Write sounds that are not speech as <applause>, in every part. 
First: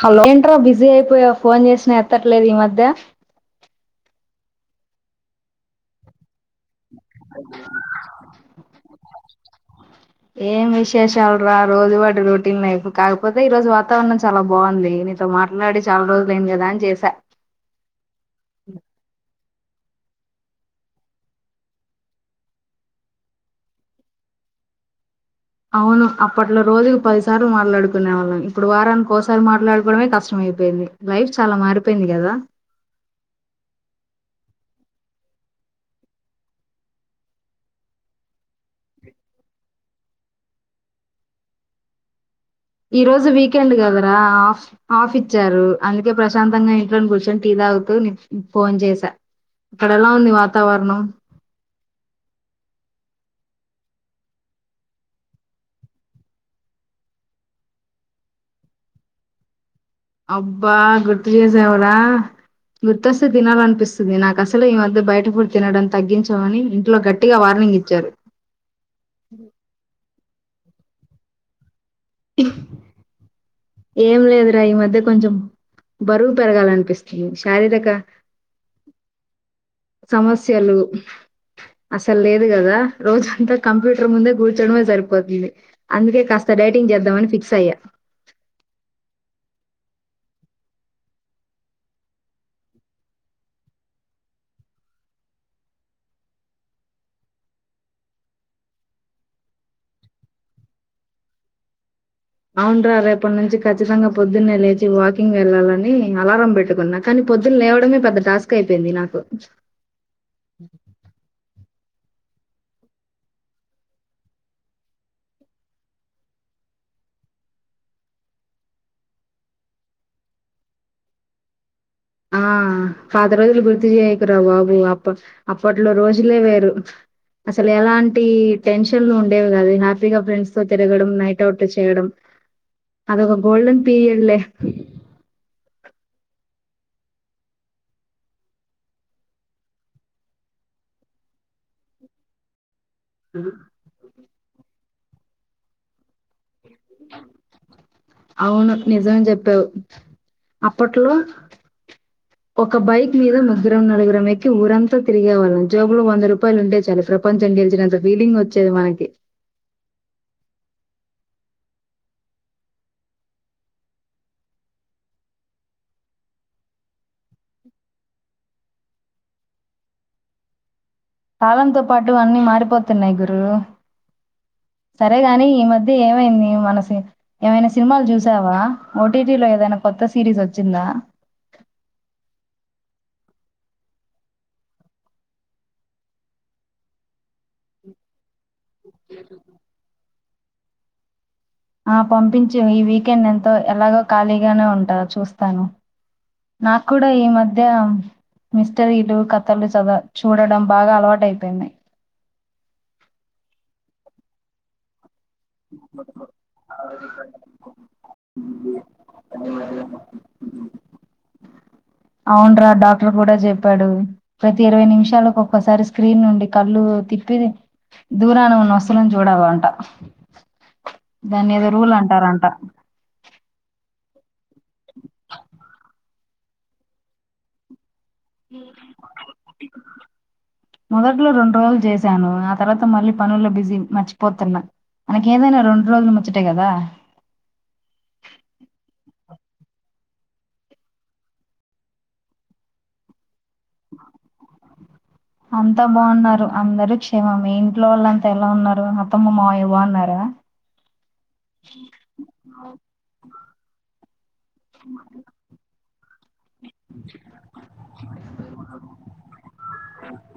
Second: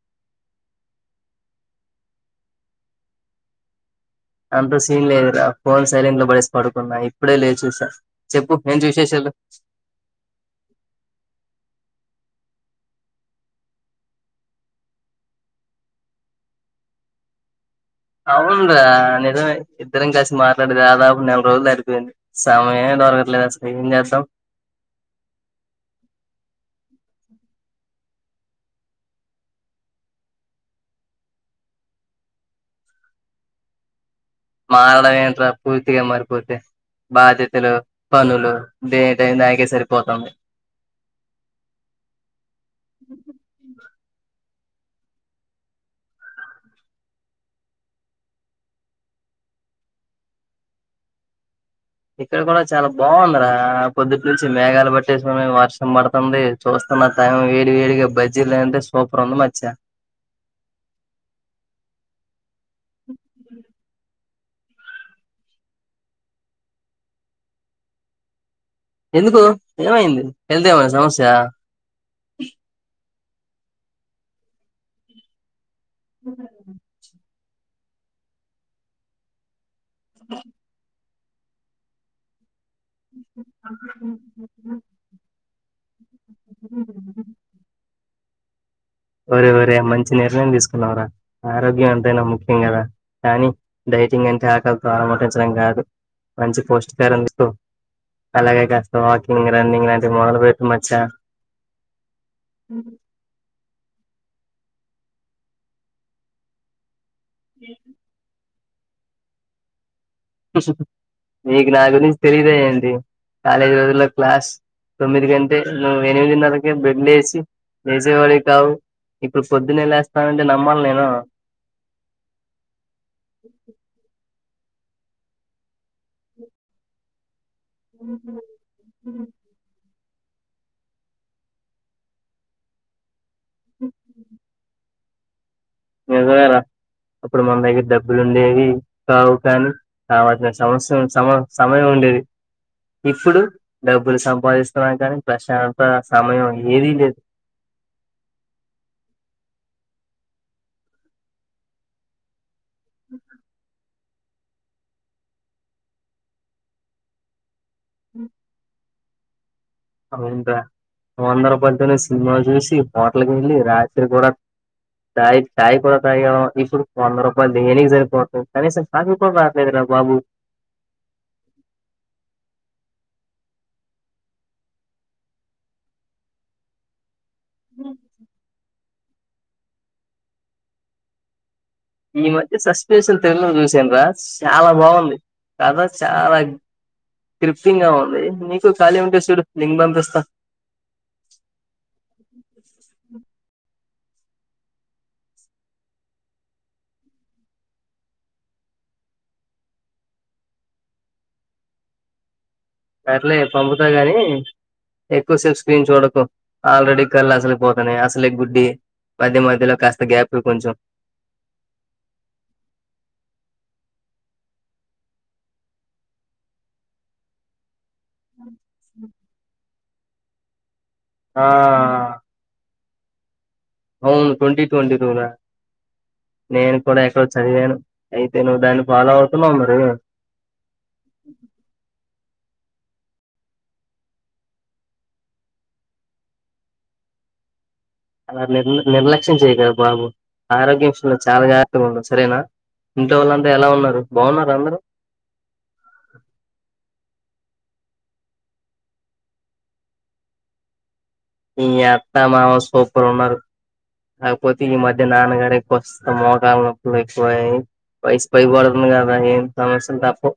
hello ఏంట్రా busy అయిపోయావు phone చేసినా ఎత్తట్లేదు ఈ మధ్య అంత సీన్లే లేదురా ఫోన్ సైలెట్ లో పడేసా పడుకున్నా ఇప్పుడే లేచి చూసా చెప్పు ఏంటి విశేషాలు ఏం విశేషాలు రా రోజు వాటి రొటీన్ లైఫ్ కాకపోతే ఈ రోజు వాతావరణం చాలా బాగుంది నీతో మాట్లాడి చాలా రోజులు అయింది కదా అని చేసా అవును రా నిజమే ఇద్దరం కాలిసి మాట్లాడే దాదాపు నెల రోజులు దాటి పోయింది సమయం మే దొరకట్లేదు అసలు ఏం చేద్దాం అవును అప్పట్లో రోజుకు పదిసార్లు మాట్లాడుకునే వాళ్ళం ఇప్పుడు వారానికి ఒకోసారి మాట్లాడుకోవడమే కష్టమయిపోయింది లైఫ్ చాలా మారిపోయింది కదా మారడం ఎంటి రా పూర్తిగా మరిపోతే బాధ్యతలు పనులు దేనికి టైం దానికే సరిపోతుంది ఈ రోజు వీకెండ్ కదరా ఆఫ్ ఆఫ్ ఇచ్చారు అందుకే ప్రశాంతంగా ఇంట్లో కూర్చొని టీ తాగుతూ నీకు ఫోన్ చేసా అక్కడ ఎలా ఉంది వాతావరణం ఇక్కడ కూడా చాలా బాగుంది రా పొద్దుటి నుంచి మేఘాలు పట్టేసి ఉన్నయి వర్షం పడతంది చూస్తున్న టైం వేడి వేడిగా బజ్జీలుంటే సూపర్ ఉంది మచ్చ అబ్బా గుర్తు చేసవురా గుర్తొస్తే తినాలనిపిస్తుంది నాకు అసలు అసలు ఈ మధ్య బయట ఫుడ్ తినడం తగ్గించమని ఇంట్లో గట్టిగా వార్నింగ్ ఇచ్చారు ఎందుకు ఏమైంది హెల్త్ ఏమనా సమస్య ఇం ఏం లేదురా ఈ మధ్య కొంచెం బరువు పెరగాలనిపిస్తుంది శారీరక సమస్యలు అసలు లేదు కదా రోజంతా కంప్యూటర్ ముందే కూర్చడమే సరిపోతుంది అందుకే కాస్త డైటింగ్ చేద్దామని ఫిక్స్ అయ్యా ఒరి ఒరే మంచి నిర్ణయం తీసుకున్నవ్ రా ఆరోగ్యం ఎంతైనా ముఖ్యం గదా కానీ డైటింగ్ అంటే ఆకలితో అలమటించడం గాదు మంచి పౌష్టికాహారం తీస్కో అలాగే కాస్త వాకింగ్ రన్నింగ్ లాంటివి మొదలు బెట్టు మచ్చా అవున్రా రేపటి నుంచి ఖచ్చితంగా పొద్దున్నే లేచి వాకింగ్ ఎళ్లాలని అలారం పెట్టుకున్నా కనీ పొద్దున లేవడమే పెద్ద టాస్క్ అయిపోయింది నాకు నీకు నా గురించి తెలిద ఏంటి కాలేజీ రోజుల్లో క్లాస్ తొమ్మిది గంటే నువు ఎనిమిదిన్నరకె బెడ్ లేేసి <unintelligible> కావు ఇప్పుడు పొద్దున్నే లేస్తానంటే నమ్మాల నేను ఆ పాత రోజులు గుర్తు జేయకురా బాబు అప్పట్ అప్పట్లో రోజులే వేరు అసలు ఎలాంటి టెన్షన్లు ఉండేవి గాదె నాక్ ద్దిగ ఫ్రెండ్స్ తో తిరగడం నైట్ అవుట్లు చేయడం అదొక గోల్డన్ పీరియడ్లే నిజమేర అప్పుడు మన దగ్గర డబ్బులు ఉండేవి కావు కనీ కాబట్టి నే సమస్య సమ సమయం ఉండేది ఇప్పుడు డబ్బులు సంపాదిస్తున్నామ్ కనీ ప్రశాంత సమయం ఏది లేదు అవును నిజం చెప్పావు అప్పట్లో ఒక బైక్ మీద ముగ్గురం నలుగురం ఎక్ ఊరంతా తిరిగే వాళ్ళం జేబులో వంద రూపాయలు ఉంటె చాలు ప్రపంచం గెలిచినంత ఫీలింగ్ వచ్చేది మనకి అవున్ర వంద రూపల్తోనే సినిమా జూసి హోటల్కెల్లి రాత్రి గూడ చాయ్ చాయ్ కూడ తాగాము ఇప్పుడు వంద రూపాయలు దేనికి సరిపోతుంది కానీసం కాఫీ క్కుడ రాట్లేదురా బాబు కాలంతో పాటు అన్ని మారిపోతున్నయ్ గురూ సరే గనీ ఈ మధ్య ఏమైంది మనసి ఏమైన సినిమాలు చూసావా ఓ టీ టీ లో ఏదైనా కొత్త సిరీస్ వచ్చిందా ఈ మధ్య సస్పెన్షన్ సినిమా చూసిన్ర చాలా బాగుంది కత చాలా తృప్తింగా ఉంది నీకు ఖాళీ ఉంటే చూడు లింక్ పంపిస్తా ఆ పంపించు ఈ వీకెండ్ ఎంతో ఎలాగో ఖాళీగానే ఉంటాగ చూస్తాను నాక్కుడా ఈ మధ్య మిస్టరీలు కథలు చదవ చూడడం బాగా అలవాటయిపోయింది సర్లే పంపుతా గాని ఎక్కువసేపు స్క్రీన్ చూడకు ఆల్రెడీ కళ్ళు అసలే పోతన్నయి అసలే గుడ్డి మధ్య మధ్యలో కాస్త గ్యాప్ ఇవు కొంచెం అవున్రా డాక్టర్ కూడా చెప్పాడు ప్రతి ఇరవై నిమిషాలుకు ఒక్కసారి స్క్రీన్ నుండి కళ్ళు తిప్పిది దూరాన ఉన్న వస్తువులని చూడాలంట అంట ఆ దాన్ని ఏదో రూల్ అంటారంట అవును ట్వంటీ ట్వంటీ రూలా నేను కూడ ఎక్కడో చదివాను అయితే నువ్వు దాన్ని ఫాలో అవుతున్నావ మరి మొదట్లో రెండు రోజులు చేసాను, ఆ తర్వాత మళ్ళీ పనుల్లో బిజీ మర్చిపోతున్నా మనకేదైనా రొండ్రోజుల ముచ్చటే గదా అలా నిర్ నిర్లక్ష్యం చేయ్యకే బాబు ఆరోగ్యం విషయంలో చాలా జాగ్రత్తగ ఉండు సరేనా ఇంట్లో వాళ్ళంత ఎలా ఉన్నారు బావున్నార అందరూ అంతా బావున్నారు అందరూ క్షేమమే మీ ఇంట్లో వాళ్ళు అంత ఎలా ఉన్నారు అత్తమ్మ మావయ్య బావున్నారా మీ అత్త మామ సూపర్ ఉన్నారు కాకపోతే ఈ మధ్య నాన్నగారే కొస్త మోకాలు నొప్పులు ఎక్కువయ్యాయి వయసు పైబడుతుంది కదా ఏం సమస్యలు తప్పవ్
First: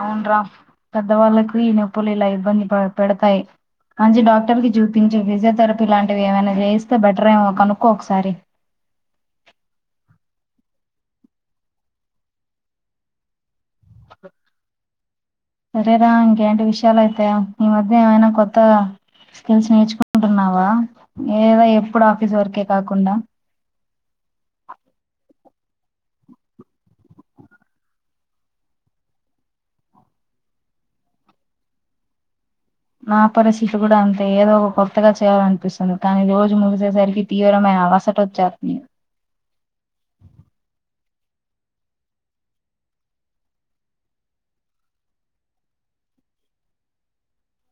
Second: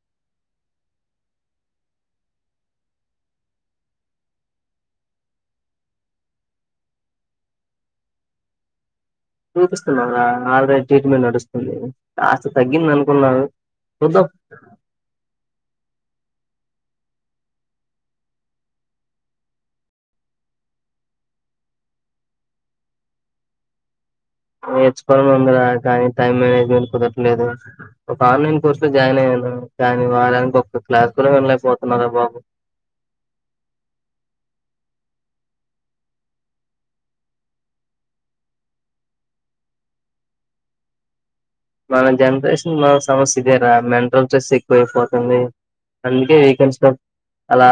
అవున్రా పెద్దవాళ్ళలకు ఈ నొప్పులు ఇల ఇబ్బంది పెడతాయ్ మంచి డాక్టర్ కి చూపించి ఫిజియథెరపీ లాంటివి ఏమైనా చేయిస్తే బెటర్ ఏమో కనుకో ఒకసారి చూపిస్తున్నా ఆల్రెడీ ట్రీట్మెంట్ నడుస్తుంది కాస్త తగ్గింది అనుకున్నా చూద్దాం సరేర ఇంకేంటి విషయాలయితే ఈ మధ్య ఏమైనా కొత్త స్కిల్స్ నేర్చుకుంటున్నావ <unintelligible> ఎప్పుడు ఆఫీస్ వర్కే కాకుండా నేర్చుకోవలని ఉందిరా కానీ టైం మేనేజ్మెంట్ కుదరలేదు ఒక ఆన్లైన్ కోర్సు లో జాయిన్ అయ్యాను కానీ వాళ్ళ ఒక క్లాస్ కూడ వినలైపోతున్నారా బాబు నా పరిస్థితి కూడ అంతే ఏదో ఒక కొత్తగా చేయాలనిపిస్తుంది కానీ రోజు ముగిసేసరికి తీవ్రమైన అవాసటవచ్చే <unintelligible> మన జనరేషన్ మన సమస్య ఇదేరా మెంటల్ స్ట్రెస్ ఎక్కువైపోతుంది అందుకే వీకెండ్స్ లో అలా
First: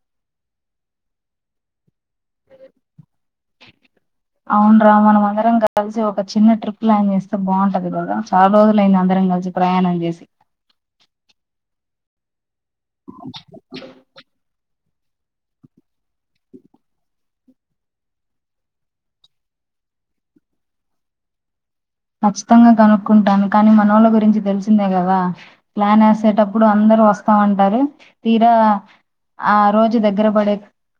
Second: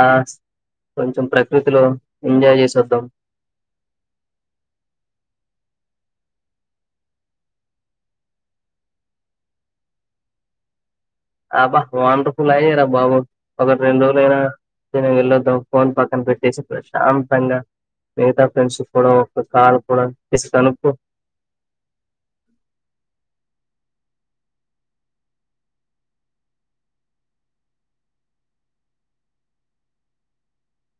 కొంచెం ప్రకృతిలో ఎంజాయ్ చేసోద్దాం అవునరా మనం అందరం కలిసి ఒక చిన్న ట్రిప్ ప్లాన్ చేస్తే బాగుంటది కదా చాలా రోజులు అయింది అందరం కలిసి ప్రయాణం చేసి <unintelligible> <unintelligible> వెళ్ళొద్దాం ఫోన్ పక్కన పెట్టేసి ప్రశాంతంగ మిగతా ఫ్రెండ్స్ కూడ ఒక కార్ కూడ <unintelligible> కచ్చితంగా కనుక్కుంటాను కానీ మనోళ్ళ గురించి తెలిసిందే కదా ప్లాన్ వేసేటప్పుడు అందరు వస్తామంటారు తీరా ఆ రోజు దగ్గర పడే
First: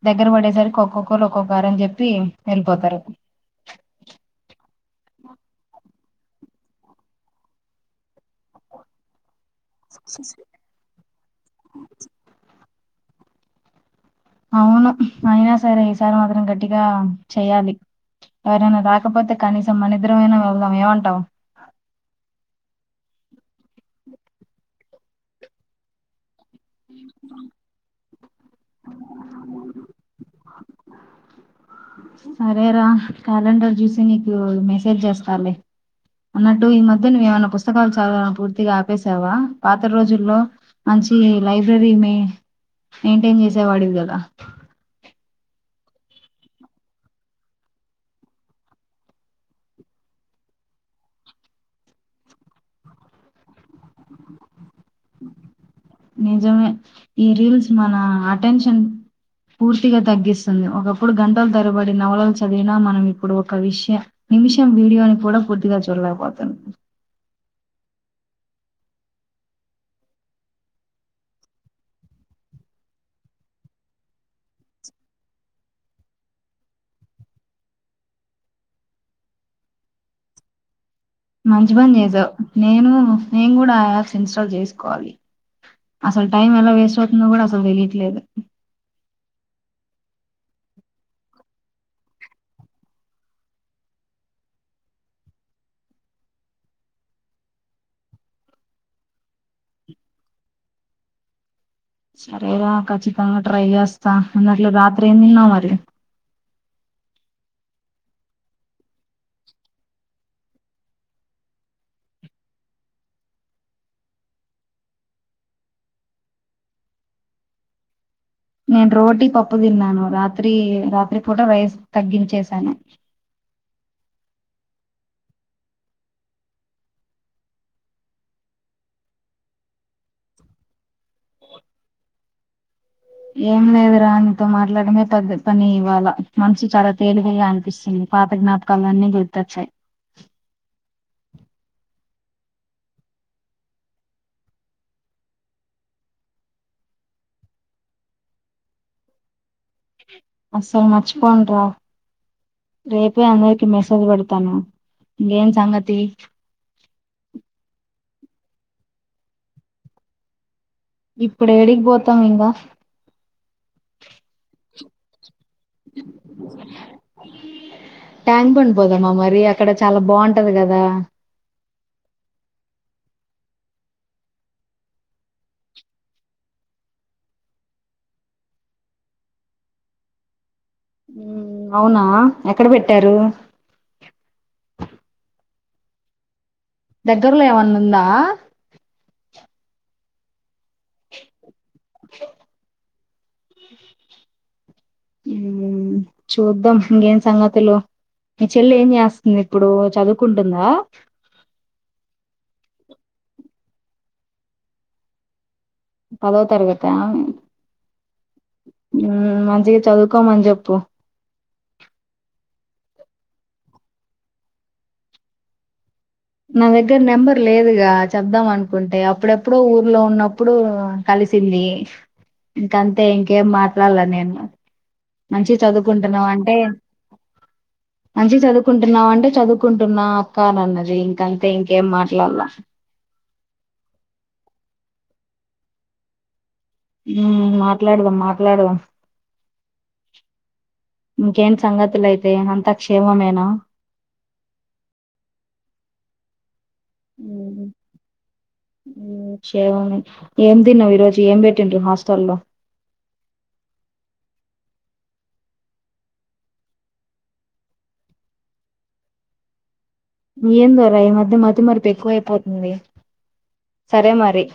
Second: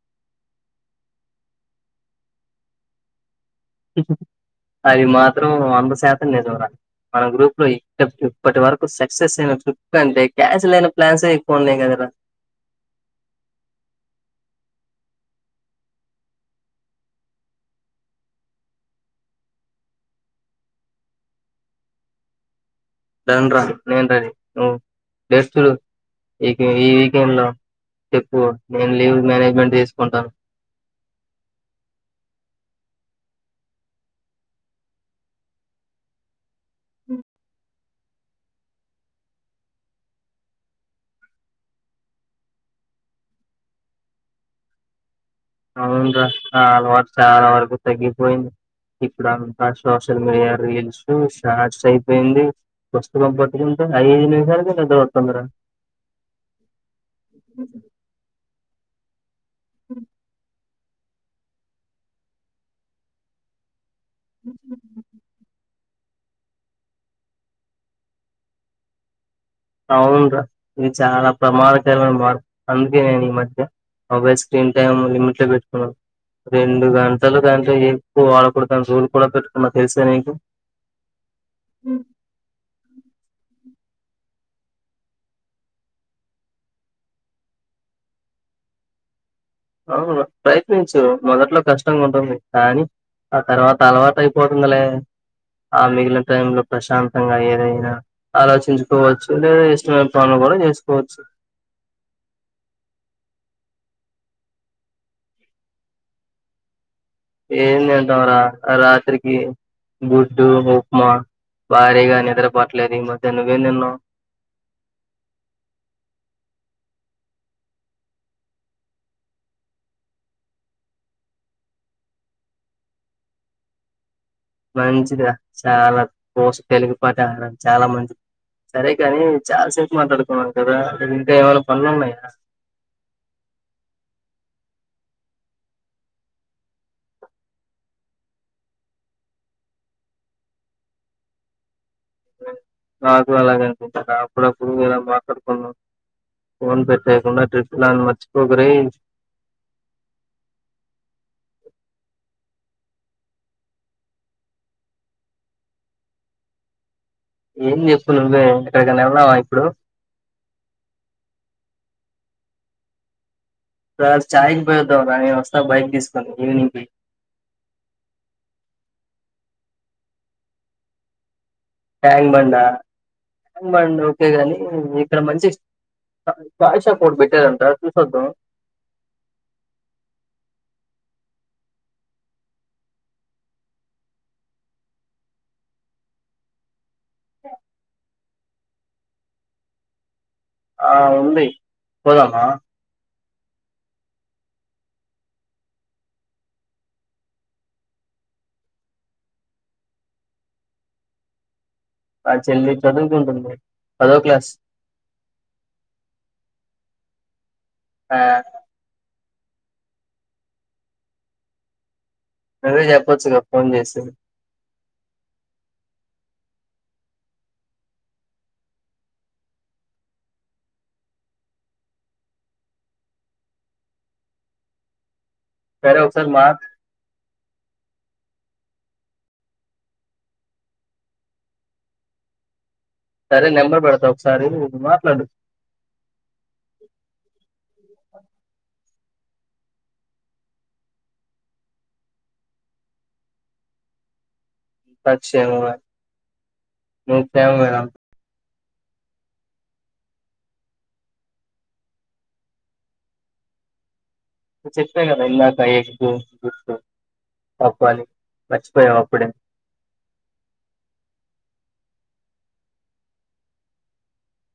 దగ్గర పడేసరికి ఒక్కోక్కలు ఒక్కొ కారనం అని చెప్పి వెళ్ళిపోతారు అది మాత్రం వంద శాతం నిజంర మన గ్రూప్ లో ఇ ఇప్పటి వరకు సక్సెస్ అయినట్టు <unintelligible> అంటే కాన్సల్ అయినా ప్లాన్స్ ఎక్కువ ఉన్నాయి కదర అవును అయినా సరే ఈసారి మాత్రం గట్టిగా చెయాలి ఎవరైన రాకపోతే కనీసం మన ఇద్దరం అయినా వెళ్దాం ఏమంటావ్ <unintelligible> ఈ ఈ వీకెండ్ లో ఎక్కువ నేను లీవ్ మేనేజ్మెంట్ తీసుకుంటాను సరేరా క్యాలెండర్ చూసి నీకు మెసేజ్ చేస్తలే అన్నట్టు ఈ మధ్య నువ్వ ఏమైనా పుస్తకాలు చదవడం పూర్తిగా ఆపసావ పాత రోజుల్లో మంచి లైబ్రరీ మెయింటైన్ చేసేవాడివి కదా అవును చాల <unintelligible> చాల వరకు తగ్గిపోయింది ఇప్పుడ అంత సోషల్ మీడియా రీల్స్ షార్ట్స్ అయిపోయింది వస్తు కంపట్టికింట ఐదు నిమిషాలు <unintelligible> నిజమే ఈ రీల్స్ మన అటెన్షన్ పూర్తిగా తగ్గిస్తుంది ఒకప్పుడు గంటల తరబడి నవలలు చదివిన మనం ఇప్పుడు ఒక విషయం నిమిషం వీయోని కూడ పూర్తిగ చూడలేకపోతునం అవునురా ఇది చాల ప్రమాదకరమ అందుకే నేను ఈ మధ్య మొబైల్ స్క్రీన్ టైమ్ లిమిట్ లో పెట్టుకున్నాం రెండు గంటలు దాంట్లో ఎక్కువ వాడకడదాను చోలు కూడ పెట్టుకున్నా తెలిసే ఇంకా మంచి పని చేసావు నేను నేను కూడ ఆ యాప్స్ ఇన్స్టాల్ చేసుకోవాలి అసలు టైం ఎలా వేస్ట్ అవుతుందో కూడ అసలు తెలియట్లేదు అవును ప్రయత్నించు మొదట్లో కష్టంగ ఉంటుంది కానీ ఆ తర్వాత అలవాట్ అయిపోతుందిలే ఆ మిగిలిన టైమ్లో ప్రశాంతంగా ఏదైనా ఆలోచించుకోవచ్చు లేదా ఇష్టమైన పనులు కూడ చేసుకోవచ్చు సరేర ఖచ్చితంగా ట్రై చేస్తా అన్నట్లు రాత్రి ఏం తిన్నావ్ మరి ఏం తింటామ్రా రాత్రికి గుడ్డు ఉప్మా భారీగ నిద్ర పట్లేదు ఈ మధ్యన్నగే నిన్న నేను రోటీ పప్పు తిన్నాను రాత్రి రాత్రి పూట రైస్ తగ్గించేసాను మంచిది చాలా కోస తెలుగు పాట నాక్ చాలా మంచిది సరే కాని చాల సేపు మాట్లాడుకున్నాము కదా అ ఇంకా ఏమైన పనులు ఉన్నాయా ఏం లేదు రా నితో మాట్లాడమే పెద్ద పని ఇవ్వాల మనసు చాల తేలికగా అనిపిస్తుంది పాత జ్ఞాపకాలు అన్నీ గుర్తొచ్చాయి నాకు అలాగె అనిపించింది నాక్కుడ అప్పుడుప్పుడులా మాక్కడుకున్నా ఫోన్ పెట్టేయకుండా ట్రిప్ ప్లాన్ మర్చిపోకు రె అస్సల్ మర్చి పోనురా రేపే అందరికి మెసేజ్ పెడతాను ఇంకేం సంగతి ఏం చెప్పు నువ్వే ఎక్కడికన్నా వెళ్దామ ఇప్పుడు ఇప్పుడు ఏడిగి పోతాం ఇంకా రా చాయ్ కి పోయిద్దాం రా నేను వస్తా బైక్ తీసుకుొని ఈవినింగ్ పోయి ట్యాంక్ పండిపోదామ్మా మరి అక్కడ చాలా బాగుంటది కదా ట్యాక్ బండా ట్యాక్ బండి ఓకే గాని ఇక్కడ మంచి అక్కడ చాయ్ షాప్ ఒకటి పెట్టారంట చూసొద్దాం అవునా ఎక్కడ పెట్టారు దగ్గర్లో ఏమన్నా ఉందా ఆ ఉంది పోదామ <inaudible> ఉమ్ చూద్దాం ఇంకేం సంగతులు మీ చెల్లి ఏం చేస్తుంది ఇప్పుడు చదువుకుంటుందా మా చెల్లి చదువుకుంటుంది పదో క్లాస్ పదొ తరగతి ఆ ఆ ఉమ్ మంచిగ చదువుకోమని చెప్పు నువ్వే చెప్పొచ్చుగా ఫోన్ చేసి నా దగ్గర నెంబర్ లేదుగా చెప్దాం అనుకుంటే అప్పుడెప్పుడో ఊర్లో ఉన్నప్పుడు కలిసింది ఇంక అంతే ఇంకేం మాట్లాడల నేను మంచిగ సరే చదువుకుంటున్నాం ఒకసారి మా అంటే మంచిగా చదువుకుంటున్నావు అంటే చదువుకుంటున్నా అక్క అని అన్నది ఇంక అంతే ఇంకేం మాట్లాడలా సరే నెంబర్ పెడతా ఒకసారి నువ్వు మాట్లాడు మ్ మాట్లాడదం మాట్లాడదం ఇంకేంటి సంగతులు అయితే అంతా క్షేమమేనా ఖచ్చితంగా ఉమ్ క్షేమమే ఏం తిన్నావ్ ఈ రోజు ఏం పెట్టిండు హాస్టల్ల్లో చెప్పాను కదా ఇందాక పప్పు అని మర్చిపోయావు అప్పుడే ఏందో రా ఈ మధ్య మతి మరపు ఎక్కువ అయిపోతుంది సరే మరి